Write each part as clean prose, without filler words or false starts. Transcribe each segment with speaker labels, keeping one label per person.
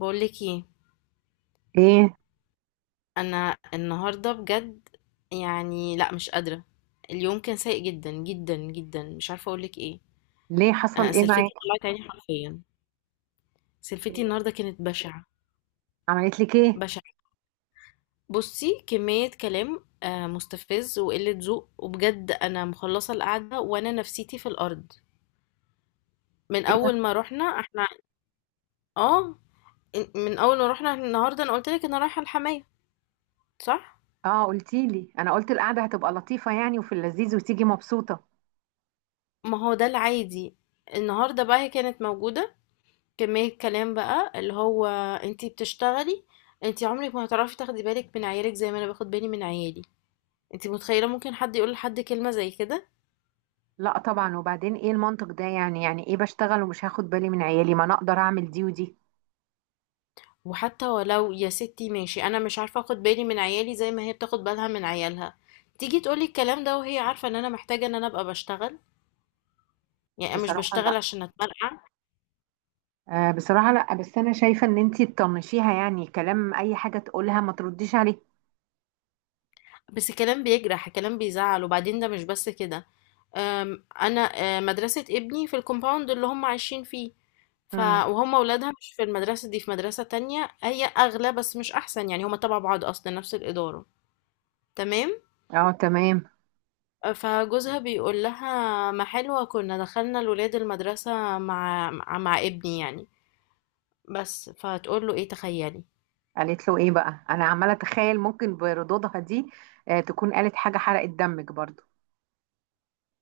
Speaker 1: بقول لك ايه؟
Speaker 2: ايه؟
Speaker 1: انا النهارده بجد يعني لا، مش قادره. اليوم كان سيء جدا جدا جدا، مش عارفه اقول لك ايه.
Speaker 2: ليه حصل
Speaker 1: انا
Speaker 2: ايه
Speaker 1: سلفتي
Speaker 2: معاك؟
Speaker 1: طلعت عيني حرفيا. سلفتي النهارده كانت بشعه
Speaker 2: عملت لك ايه؟
Speaker 1: بشعه. بصي، كميه كلام مستفز وقله ذوق، وبجد انا مخلصه القعده وانا نفسيتي في الارض من
Speaker 2: ايه ده؟
Speaker 1: اول ما رحنا احنا. اه، من اول ما رحنا النهارده انا قلت لك انا رايحه الحمايه، صح؟
Speaker 2: اه، قلتي لي انا قلت القعده هتبقى لطيفه يعني وفي اللذيذ وتيجي مبسوطه.
Speaker 1: ما هو ده العادي. النهارده بقى هي كانت موجوده، كمية كلام بقى اللي هو: انتي بتشتغلي، انتي عمرك ما هتعرفي تاخدي بالك من عيالك زي ما انا باخد بالي من عيالي. انتي متخيلة ممكن حد يقول لحد كلمة زي كده؟
Speaker 2: لا طبعا، وبعدين ايه المنطق ده؟ يعني ايه بشتغل ومش هاخد بالي من عيالي؟ ما انا اقدر اعمل دي ودي.
Speaker 1: وحتى ولو يا ستي، ماشي، انا مش عارفة اخد بالي من عيالي زي ما هي بتاخد بالها من عيالها، تيجي تقولي الكلام ده وهي عارفة ان انا محتاجة ان انا ابقى بشتغل. يعني انا مش
Speaker 2: بصراحه
Speaker 1: بشتغل
Speaker 2: لا.
Speaker 1: عشان اتمرقع.
Speaker 2: آه، بصراحه لا، بس انا شايفه ان انتي تطنشيها، يعني كلام اي حاجه تقولها ما ترديش عليه.
Speaker 1: بس كلام بيجرح، كلام بيزعل. وبعدين ده مش بس كده. انا مدرسة ابني في الكومباوند اللي هم عايشين فيه، ف
Speaker 2: امم.
Speaker 1: وهم ولادها مش في المدرسة دي، في مدرسة تانية هي اغلى بس مش احسن، يعني هم تبع بعض اصلا، نفس الادارة. تمام.
Speaker 2: اه، تمام.
Speaker 1: فجوزها بيقول لها ما حلوة كنا دخلنا الولاد المدرسة مع ابني يعني. بس فتقول له ايه، تخيلي.
Speaker 2: قالت له ايه بقى؟ انا عماله اتخيل ممكن بردودها دي. آه، تكون قالت حاجه حرقت دمك برضو.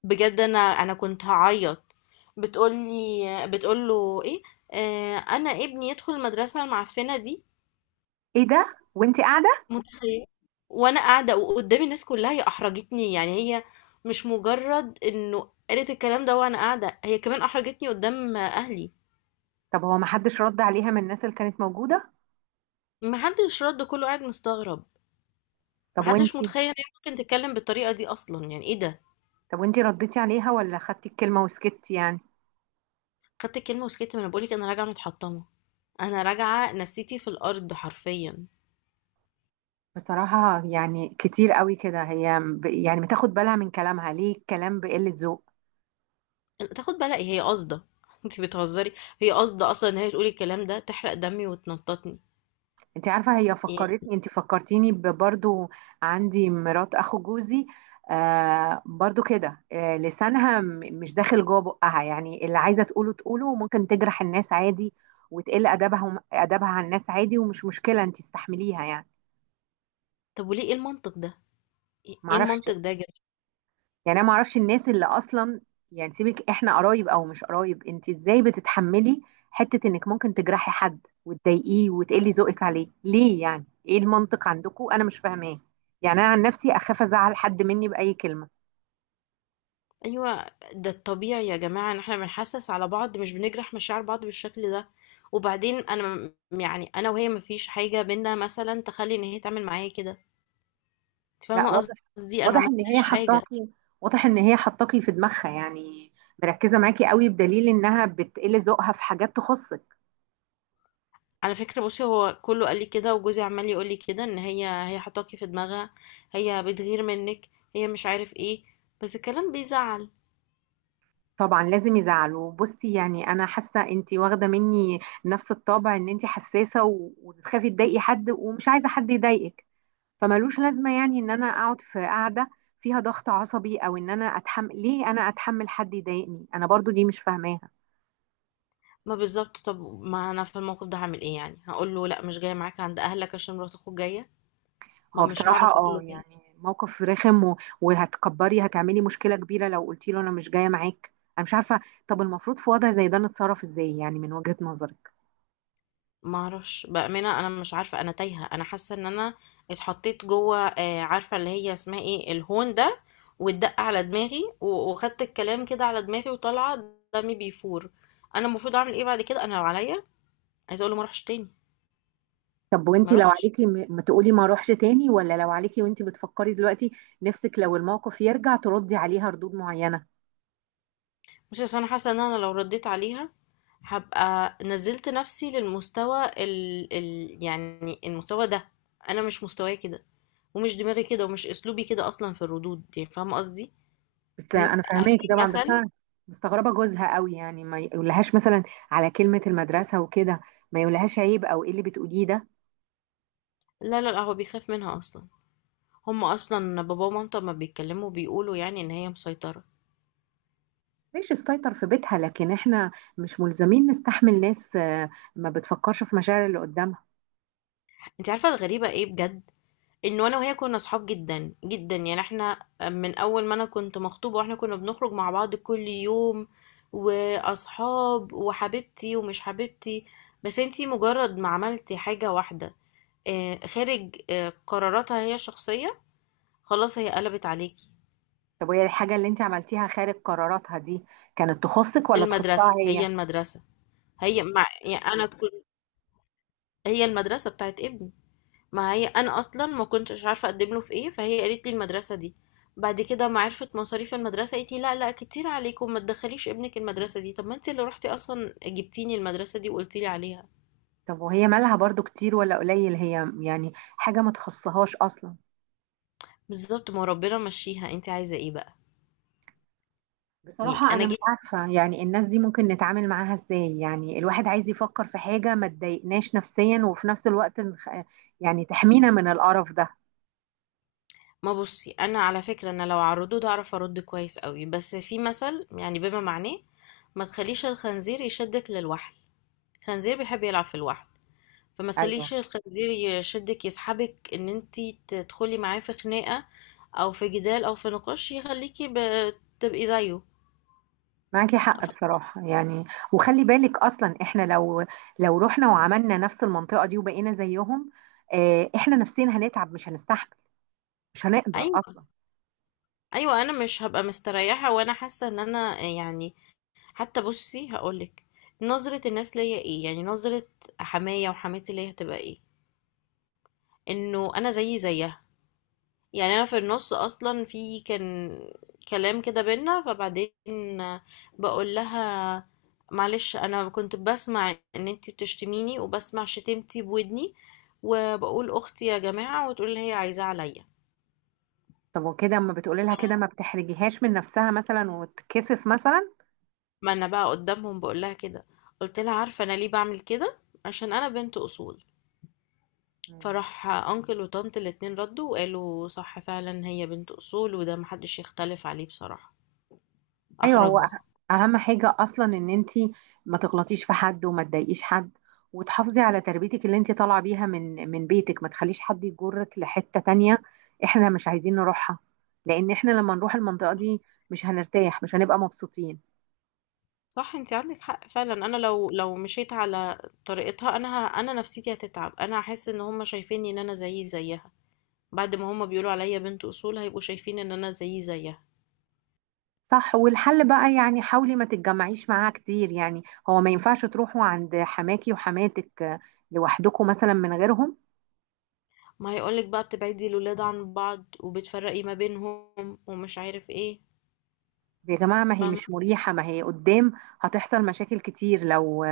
Speaker 1: بجد انا كنت هعيط. بتقولي بتقوله ايه؟ آه، انا ابني يدخل المدرسه المعفنه دي.
Speaker 2: ايه ده وانتي قاعده؟
Speaker 1: متخيل؟ وانا قاعده وقدامي الناس كلها، هي احرجتني يعني، هي مش مجرد انه قالت الكلام ده وانا قاعده، هي كمان احرجتني قدام اهلي.
Speaker 2: طب هو ما حدش رد عليها من الناس اللي كانت موجودة؟
Speaker 1: محدش رد، كله قاعد مستغرب.
Speaker 2: طب
Speaker 1: محدش
Speaker 2: وانتي؟
Speaker 1: متخيل ان هي ممكن تتكلم بالطريقه دي اصلا، يعني ايه ده.
Speaker 2: طب وانتي رديتي عليها، ولا خدتي الكلمة وسكتي يعني؟
Speaker 1: خدت الكلمه وسكت، ما انا بقولك انا راجعه متحطمه، انا راجعه نفسيتي في الارض حرفيا.
Speaker 2: بصراحة يعني كتير قوي كده، هي يعني بتاخد بالها من كلامها، ليه الكلام بقلة ذوق؟
Speaker 1: تاخد بالك هي قاصده انت بتهزري؟ هي قاصده اصلا ان هي تقولي الكلام ده تحرق دمي وتنططني
Speaker 2: انت عارفة، هي
Speaker 1: يعني.
Speaker 2: فكرتني انت فكرتيني برضو. عندي مرات اخو جوزي. آه برضو كده، آه لسانها مش داخل جوه بقها، يعني اللي عايزة تقوله تقوله، وممكن تجرح الناس عادي. وتقل ادبها ادبها على الناس عادي، ومش مشكلة انت استحمليها يعني.
Speaker 1: طب وليه؟ ايه المنطق ده، ايه
Speaker 2: معرفش.
Speaker 1: المنطق ده يا جماعه؟
Speaker 2: يعني انا ما اعرفش الناس اللي اصلا. يعني سيبك، احنا قرايب او مش قرايب، انت ازاي بتتحملي حتة انك ممكن تجرحي حد وتضايقيه وتقلي ذوقك عليه؟ ليه؟ يعني ايه المنطق عندكم؟ انا مش فاهماه. يعني انا عن نفسي اخاف ازعل حد مني باي كلمة.
Speaker 1: ايوه، ده الطبيعي يا جماعه، ان احنا بنحسس على بعض، مش بنجرح مشاعر بعض بالشكل ده. وبعدين انا يعني انا وهي مفيش حاجه بينا مثلا تخلي ان هي تعمل معايا كده، انت
Speaker 2: لا،
Speaker 1: فاهمه
Speaker 2: واضح.
Speaker 1: قصدي، انا ما
Speaker 2: واضح ان هي
Speaker 1: عملتلهاش حاجه.
Speaker 2: حطاكي. واضح ان هي حطاكي في دماغها يعني. مركزة معاكي قوي، بدليل انها بتقلي ذوقها في حاجات تخصك.
Speaker 1: على فكرة بصي، هو كله قال لي كده وجوزي عمال يقول لي كده، ان هي حطاكي في دماغها، هي بتغير منك، هي مش عارف ايه. بس الكلام بيزعل.
Speaker 2: طبعا لازم يزعلوا. بصي يعني انا حاسه انتي واخده مني نفس الطابع، ان انتي حساسه وتخافي تضايقي حد، ومش عايزه حد يضايقك. فملوش لازمه يعني ان انا اقعد في قاعده فيها ضغط عصبي، او ان انا اتحمل. ليه انا اتحمل حد يضايقني انا برضو؟ دي مش فاهماها.
Speaker 1: ما بالظبط، طب ما انا في الموقف ده هعمل ايه؟ يعني هقول له لا، مش جاية معاك عند اهلك عشان مرات اخوك جاية؟ ما
Speaker 2: هو
Speaker 1: مش
Speaker 2: بصراحه
Speaker 1: هعرف اقول
Speaker 2: اه،
Speaker 1: له كده.
Speaker 2: يعني موقف رخم وهتكبري هتعملي مشكله كبيره لو قلتي له انا مش جايه معاك. انا مش عارفه. طب المفروض في وضع زي ده نتصرف ازاي يعني من وجهه نظرك؟
Speaker 1: ما اعرفش بأمانة، انا مش عارفة، انا تايهة، انا حاسة ان انا اتحطيت جوه عارفة اللي هي اسمها ايه، الهون ده، واتدق على دماغي وخدت الكلام كده على دماغي وطالعة دمي بيفور. انا المفروض اعمل ايه بعد كده؟ انا لو عليا عايزة اقول له ما اروحش تاني،
Speaker 2: طب
Speaker 1: ما
Speaker 2: وانتي لو
Speaker 1: اروحش.
Speaker 2: عليكي، ما تقولي ما اروحش تاني، ولا لو عليكي وانتي بتفكري دلوقتي نفسك لو الموقف يرجع تردي عليها ردود معينة؟
Speaker 1: بصي، اصل انا حاسة ان انا لو رديت عليها هبقى نزلت نفسي للمستوى يعني المستوى ده، انا مش مستواي كده، ومش دماغي كده، ومش اسلوبي كده اصلا في الردود، يعني فاهمة قصدي.
Speaker 2: بس
Speaker 1: م-
Speaker 2: انا فاهماكي
Speaker 1: في
Speaker 2: طبعا، بس
Speaker 1: مثل.
Speaker 2: انا مستغربة جوزها قوي، يعني ما يقولهاش مثلا على كلمة المدرسة وكده؟ ما يقولهاش عيب او ايه اللي بتقوليه ده؟
Speaker 1: لا لا لا، هو بيخاف منها اصلا. هم اصلا بابا ومامته ما بيتكلموا، بيقولوا يعني ان هي مسيطرة.
Speaker 2: ماشي، السيطر في بيتها، لكن احنا مش ملزمين نستحمل ناس ما بتفكرش في مشاعر اللي قدامها.
Speaker 1: انت عارفة الغريبة ايه بجد؟ انه انا وهي كنا صحاب جدا جدا، يعني احنا من اول ما انا كنت مخطوبة واحنا كنا بنخرج مع بعض كل يوم، واصحاب وحبيبتي ومش حبيبتي. بس انتي مجرد ما عملتي حاجة واحدة خارج قراراتها هي الشخصية، خلاص هي قلبت عليكي.
Speaker 2: طب وهي الحاجة اللي انتي عملتيها خارج قراراتها دي كانت تخصك ولا تخصها
Speaker 1: المدرسة،
Speaker 2: هي؟
Speaker 1: هي المدرسة، هي مع يعني انا كنت، هي المدرسة بتاعت ابني. ما هي انا اصلا ما كنتش عارفه اقدم له في ايه، فهي قالت لي المدرسه دي. بعد كده ما عرفت مصاريف المدرسه قالت لي لا لا، كتير عليكم، ما تدخليش ابنك المدرسه دي. طب ما انت اللي رحتي اصلا جبتيني المدرسه دي وقلتي لي عليها.
Speaker 2: طب وهي مالها برضو، كتير ولا قليل هي يعني؟ حاجة ما تخصهاش أصلا.
Speaker 1: بالظبط، ما ربنا مشيها، انت عايزه ايه بقى؟ يعني
Speaker 2: بصراحة
Speaker 1: انا
Speaker 2: أنا مش
Speaker 1: جيت.
Speaker 2: عارفة يعني، الناس دي ممكن نتعامل معاها إزاي؟ يعني الواحد عايز يفكر في حاجة ما تضايقناش نفسيا، وفي نفس الوقت يعني تحمينا من القرف ده.
Speaker 1: ما بصي، انا على فكره انا لو عرضوه ده اعرف ارد كويس قوي، بس في مثل يعني بما معناه: ما تخليش الخنزير يشدك للوحل، الخنزير بيحب يلعب في الوحل، فما
Speaker 2: أيوه.
Speaker 1: تخليش الخنزير يشدك يسحبك ان انتي تدخلي معاه في خناقة او في جدال او في نقاش يخليكي تبقي زيه.
Speaker 2: معاكي حق
Speaker 1: ف-
Speaker 2: بصراحة يعني. وخلي بالك أصلا، إحنا لو رحنا وعملنا نفس المنطقة دي وبقينا زيهم، إحنا نفسيا هنتعب، مش هنستحمل، مش هنقدر
Speaker 1: ايوه،
Speaker 2: أصلا.
Speaker 1: ايوه انا مش هبقى مستريحة وانا حاسة ان انا يعني، حتى بصي هقولك، نظرة الناس ليا ايه؟ يعني نظرة حماية وحماتي ليا هتبقى ايه؟ انه انا زيي زيها. يعني انا في النص اصلا في كان كلام كده بينا، فبعدين بقول لها معلش، انا كنت بسمع ان انتي بتشتميني وبسمع شتمتي بودني، وبقول اختي يا جماعة، وتقول لي هي عايزاه عليا.
Speaker 2: طب وكده أما بتقولي لها كده، ما بتحرجيهاش من نفسها مثلا وتكسف مثلا؟
Speaker 1: ما انا بقى قدامهم بقول لها كده. قلت لها عارفة انا ليه بعمل كده؟ عشان انا بنت اصول.
Speaker 2: مم.
Speaker 1: فراح انكل وطنط الاتنين ردوا وقالوا صح فعلا، هي بنت اصول وده محدش يختلف عليه بصراحة.
Speaker 2: ايوه، هو
Speaker 1: احرجوها.
Speaker 2: اهم حاجه اصلا ان انت ما تغلطيش في حد وما تضايقيش حد، وتحافظي على تربيتك اللي انت طالعه بيها من بيتك، ما تخليش حد يجرك لحته تانية. احنا مش عايزين نروحها، لان احنا لما نروح المنطقه دي مش هنرتاح، مش هنبقى مبسوطين.
Speaker 1: صح، انت عندك حق فعلا. انا لو مشيت على طريقتها، انا انا نفسيتي هتتعب، انا هحس ان هم شايفيني ان انا زيي زيها. بعد ما هم بيقولوا عليا بنت اصول هيبقوا شايفين ان انا زيي زيها.
Speaker 2: صح، والحل بقى يعني حاولي ما تتجمعيش معاها كتير يعني. هو ما ينفعش تروحوا عند حماكي وحماتك لوحدكم مثلا من غيرهم؟
Speaker 1: ما هيقولك بقى بتبعدي الولاد عن بعض وبتفرقي ما بينهم ومش عارف ايه.
Speaker 2: يا جماعة، ما هي
Speaker 1: فاهمه.
Speaker 2: مش مريحة، ما هي قدام هتحصل مشاكل كتير لو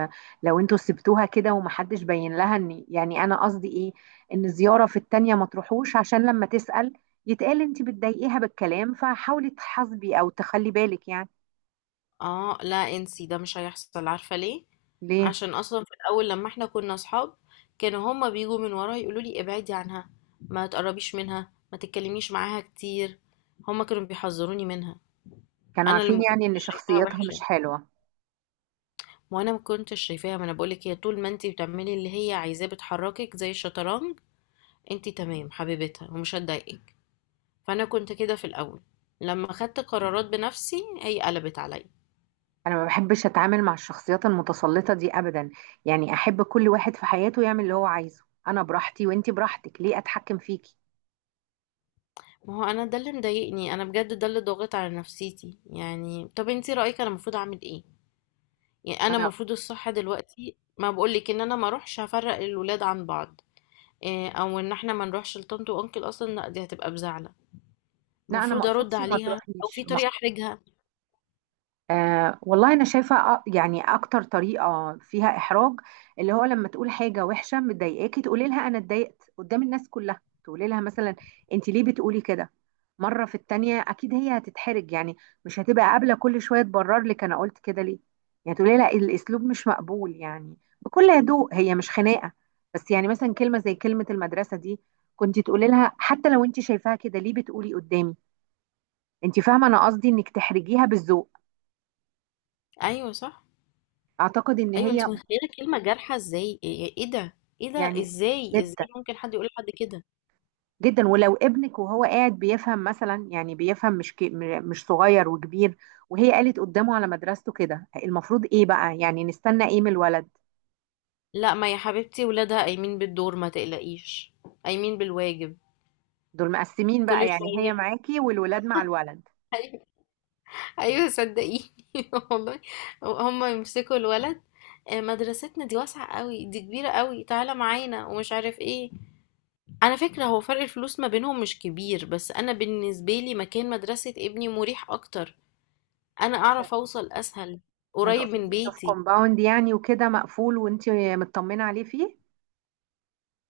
Speaker 2: لو انتوا سبتوها كده، ومحدش بين لها. ان يعني انا قصدي ايه؟ ان زيارة في التانية ما تروحوش، عشان لما تسأل يتقال انت بتضايقيها بالكلام، فحاولي تحاسبي او تخلي بالك يعني.
Speaker 1: اه لا، انسي ده، مش هيحصل. عارفه ليه؟
Speaker 2: ليه؟
Speaker 1: عشان اصلا في الاول لما احنا كنا اصحاب، كانوا هما بيجوا من ورا يقولوا لي ابعدي عنها، ما تقربيش منها، ما تتكلميش معاها كتير. هما كانوا بيحذروني منها.
Speaker 2: كانوا
Speaker 1: انا اللي
Speaker 2: عارفين
Speaker 1: ما كنتش
Speaker 2: يعني ان
Speaker 1: شايفاها
Speaker 2: شخصيتها مش
Speaker 1: وحشه،
Speaker 2: حلوة؟
Speaker 1: ما انا ما كنتش شايفاها. ما انا بقولك، هي طول ما انت بتعملي اللي هي عايزاه بتحركك زي الشطرنج، انت تمام حبيبتها ومش هتضايقك. فانا كنت كده في الاول، لما خدت قرارات بنفسي هي قلبت عليا.
Speaker 2: انا ما بحبش اتعامل مع الشخصيات المتسلطة دي ابدا، يعني احب كل واحد في حياته يعمل اللي هو عايزه، انا براحتي وانت براحتك، ليه اتحكم فيكي؟
Speaker 1: ما هو انا ده اللي مضايقني، انا بجد ده اللي ضاغط على نفسيتي. يعني طب انت رايك انا المفروض اعمل ايه؟ يعني انا
Speaker 2: انا،
Speaker 1: المفروض الصح دلوقتي ما بقولك ان انا ما اروحش افرق الولاد عن بعض، او ان احنا ما نروحش لطنط وانكل اصلا، لا دي هتبقى بزعل.
Speaker 2: لا انا ما
Speaker 1: المفروض ارد
Speaker 2: اقصدش ما
Speaker 1: عليها، او في
Speaker 2: تروحيش.
Speaker 1: طريقه احرجها؟
Speaker 2: آه والله، أنا شايفة يعني أكتر طريقة فيها إحراج اللي هو لما تقول حاجة وحشة مضايقاكي، تقولي لها أنا اتضايقت قدام الناس كلها. تقولي لها مثلا، أنت ليه بتقولي كده؟ مرة في التانية أكيد هي هتتحرج يعني، مش هتبقى قابلة كل شوية تبرر لك أنا قلت كده ليه. يعني تقولي لها الأسلوب مش مقبول، يعني بكل هدوء، هي مش خناقة. بس يعني مثلا كلمة زي كلمة المدرسة دي، كنت تقولي لها حتى لو أنت شايفاها كده، ليه بتقولي قدامي؟ أنت فاهمة، أنا قصدي إنك تحرجيها بالذوق.
Speaker 1: ايوه صح.
Speaker 2: اعتقد ان
Speaker 1: ايوه،
Speaker 2: هي،
Speaker 1: انت متخيله كلمه جارحه ازاي؟ ايه، إيه ده؟ ايه ده؟
Speaker 2: يعني
Speaker 1: ازاي،
Speaker 2: جدا،
Speaker 1: ازاي ممكن حد يقول لحد كده؟
Speaker 2: جدا. ولو ابنك وهو قاعد بيفهم مثلا، يعني بيفهم، مش مش صغير وكبير، وهي قالت قدامه على مدرسته كده، المفروض ايه بقى؟ يعني نستنى ايه من الولد؟
Speaker 1: لا ما يا حبيبتي، ولادها قايمين بالدور ما تقلقيش، قايمين بالواجب
Speaker 2: دول مقسمين بقى
Speaker 1: كل
Speaker 2: يعني،
Speaker 1: شويه.
Speaker 2: هي معاكي والولاد مع الولد.
Speaker 1: ايوه. أيوة صدقيني والله. هم يمسكوا الولد مدرستنا دي واسعه قوي، دي كبيره قوي، تعالى معانا ومش عارف ايه. على فكره هو فرق الفلوس ما بينهم مش كبير، بس انا بالنسبه لي مكان مدرسه ابني مريح اكتر، انا
Speaker 2: عشان
Speaker 1: اعرف اوصل اسهل،
Speaker 2: عشان
Speaker 1: قريب من
Speaker 2: تقصدي انه في
Speaker 1: بيتي.
Speaker 2: كومباوند يعني وكده مقفول وانت مطمنة عليه فيه؟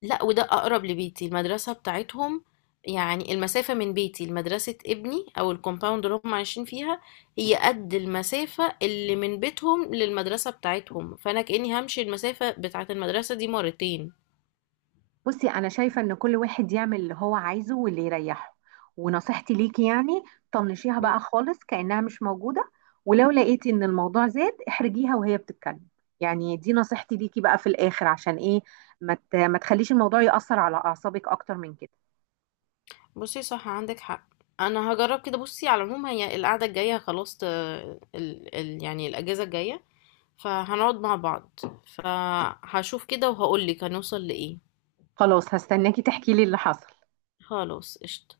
Speaker 1: لا، وده اقرب لبيتي المدرسة بتاعتهم، يعني المسافة من بيتي لمدرسة ابني او الكومباوند اللي هم عايشين فيها، هي قد المسافة اللي من بيتهم للمدرسة بتاعتهم، فانا كأني همشي المسافة بتاعت المدرسة دي مرتين.
Speaker 2: بصي انا شايفه ان كل واحد يعمل اللي هو عايزه واللي يريحه. ونصيحتي ليكي يعني طنشيها
Speaker 1: مم.
Speaker 2: بقى خالص كأنها مش موجوده، ولو لقيتي ان الموضوع زاد احرجيها وهي بتتكلم. يعني دي نصيحتي ليكي بقى في الاخر، عشان ايه؟ ما تخليش الموضوع يأثر على اعصابك اكتر من كده.
Speaker 1: بصي، صح عندك حق، انا هجرب كده. بصي على العموم هي القعدة الجاية خلاص، يعني الاجازة الجاية، فهنقعد مع بعض، فهشوف كده وهقولك هنوصل لإيه.
Speaker 2: خلاص، هستناكي تحكي لي اللي حصل.
Speaker 1: خلاص قشطة.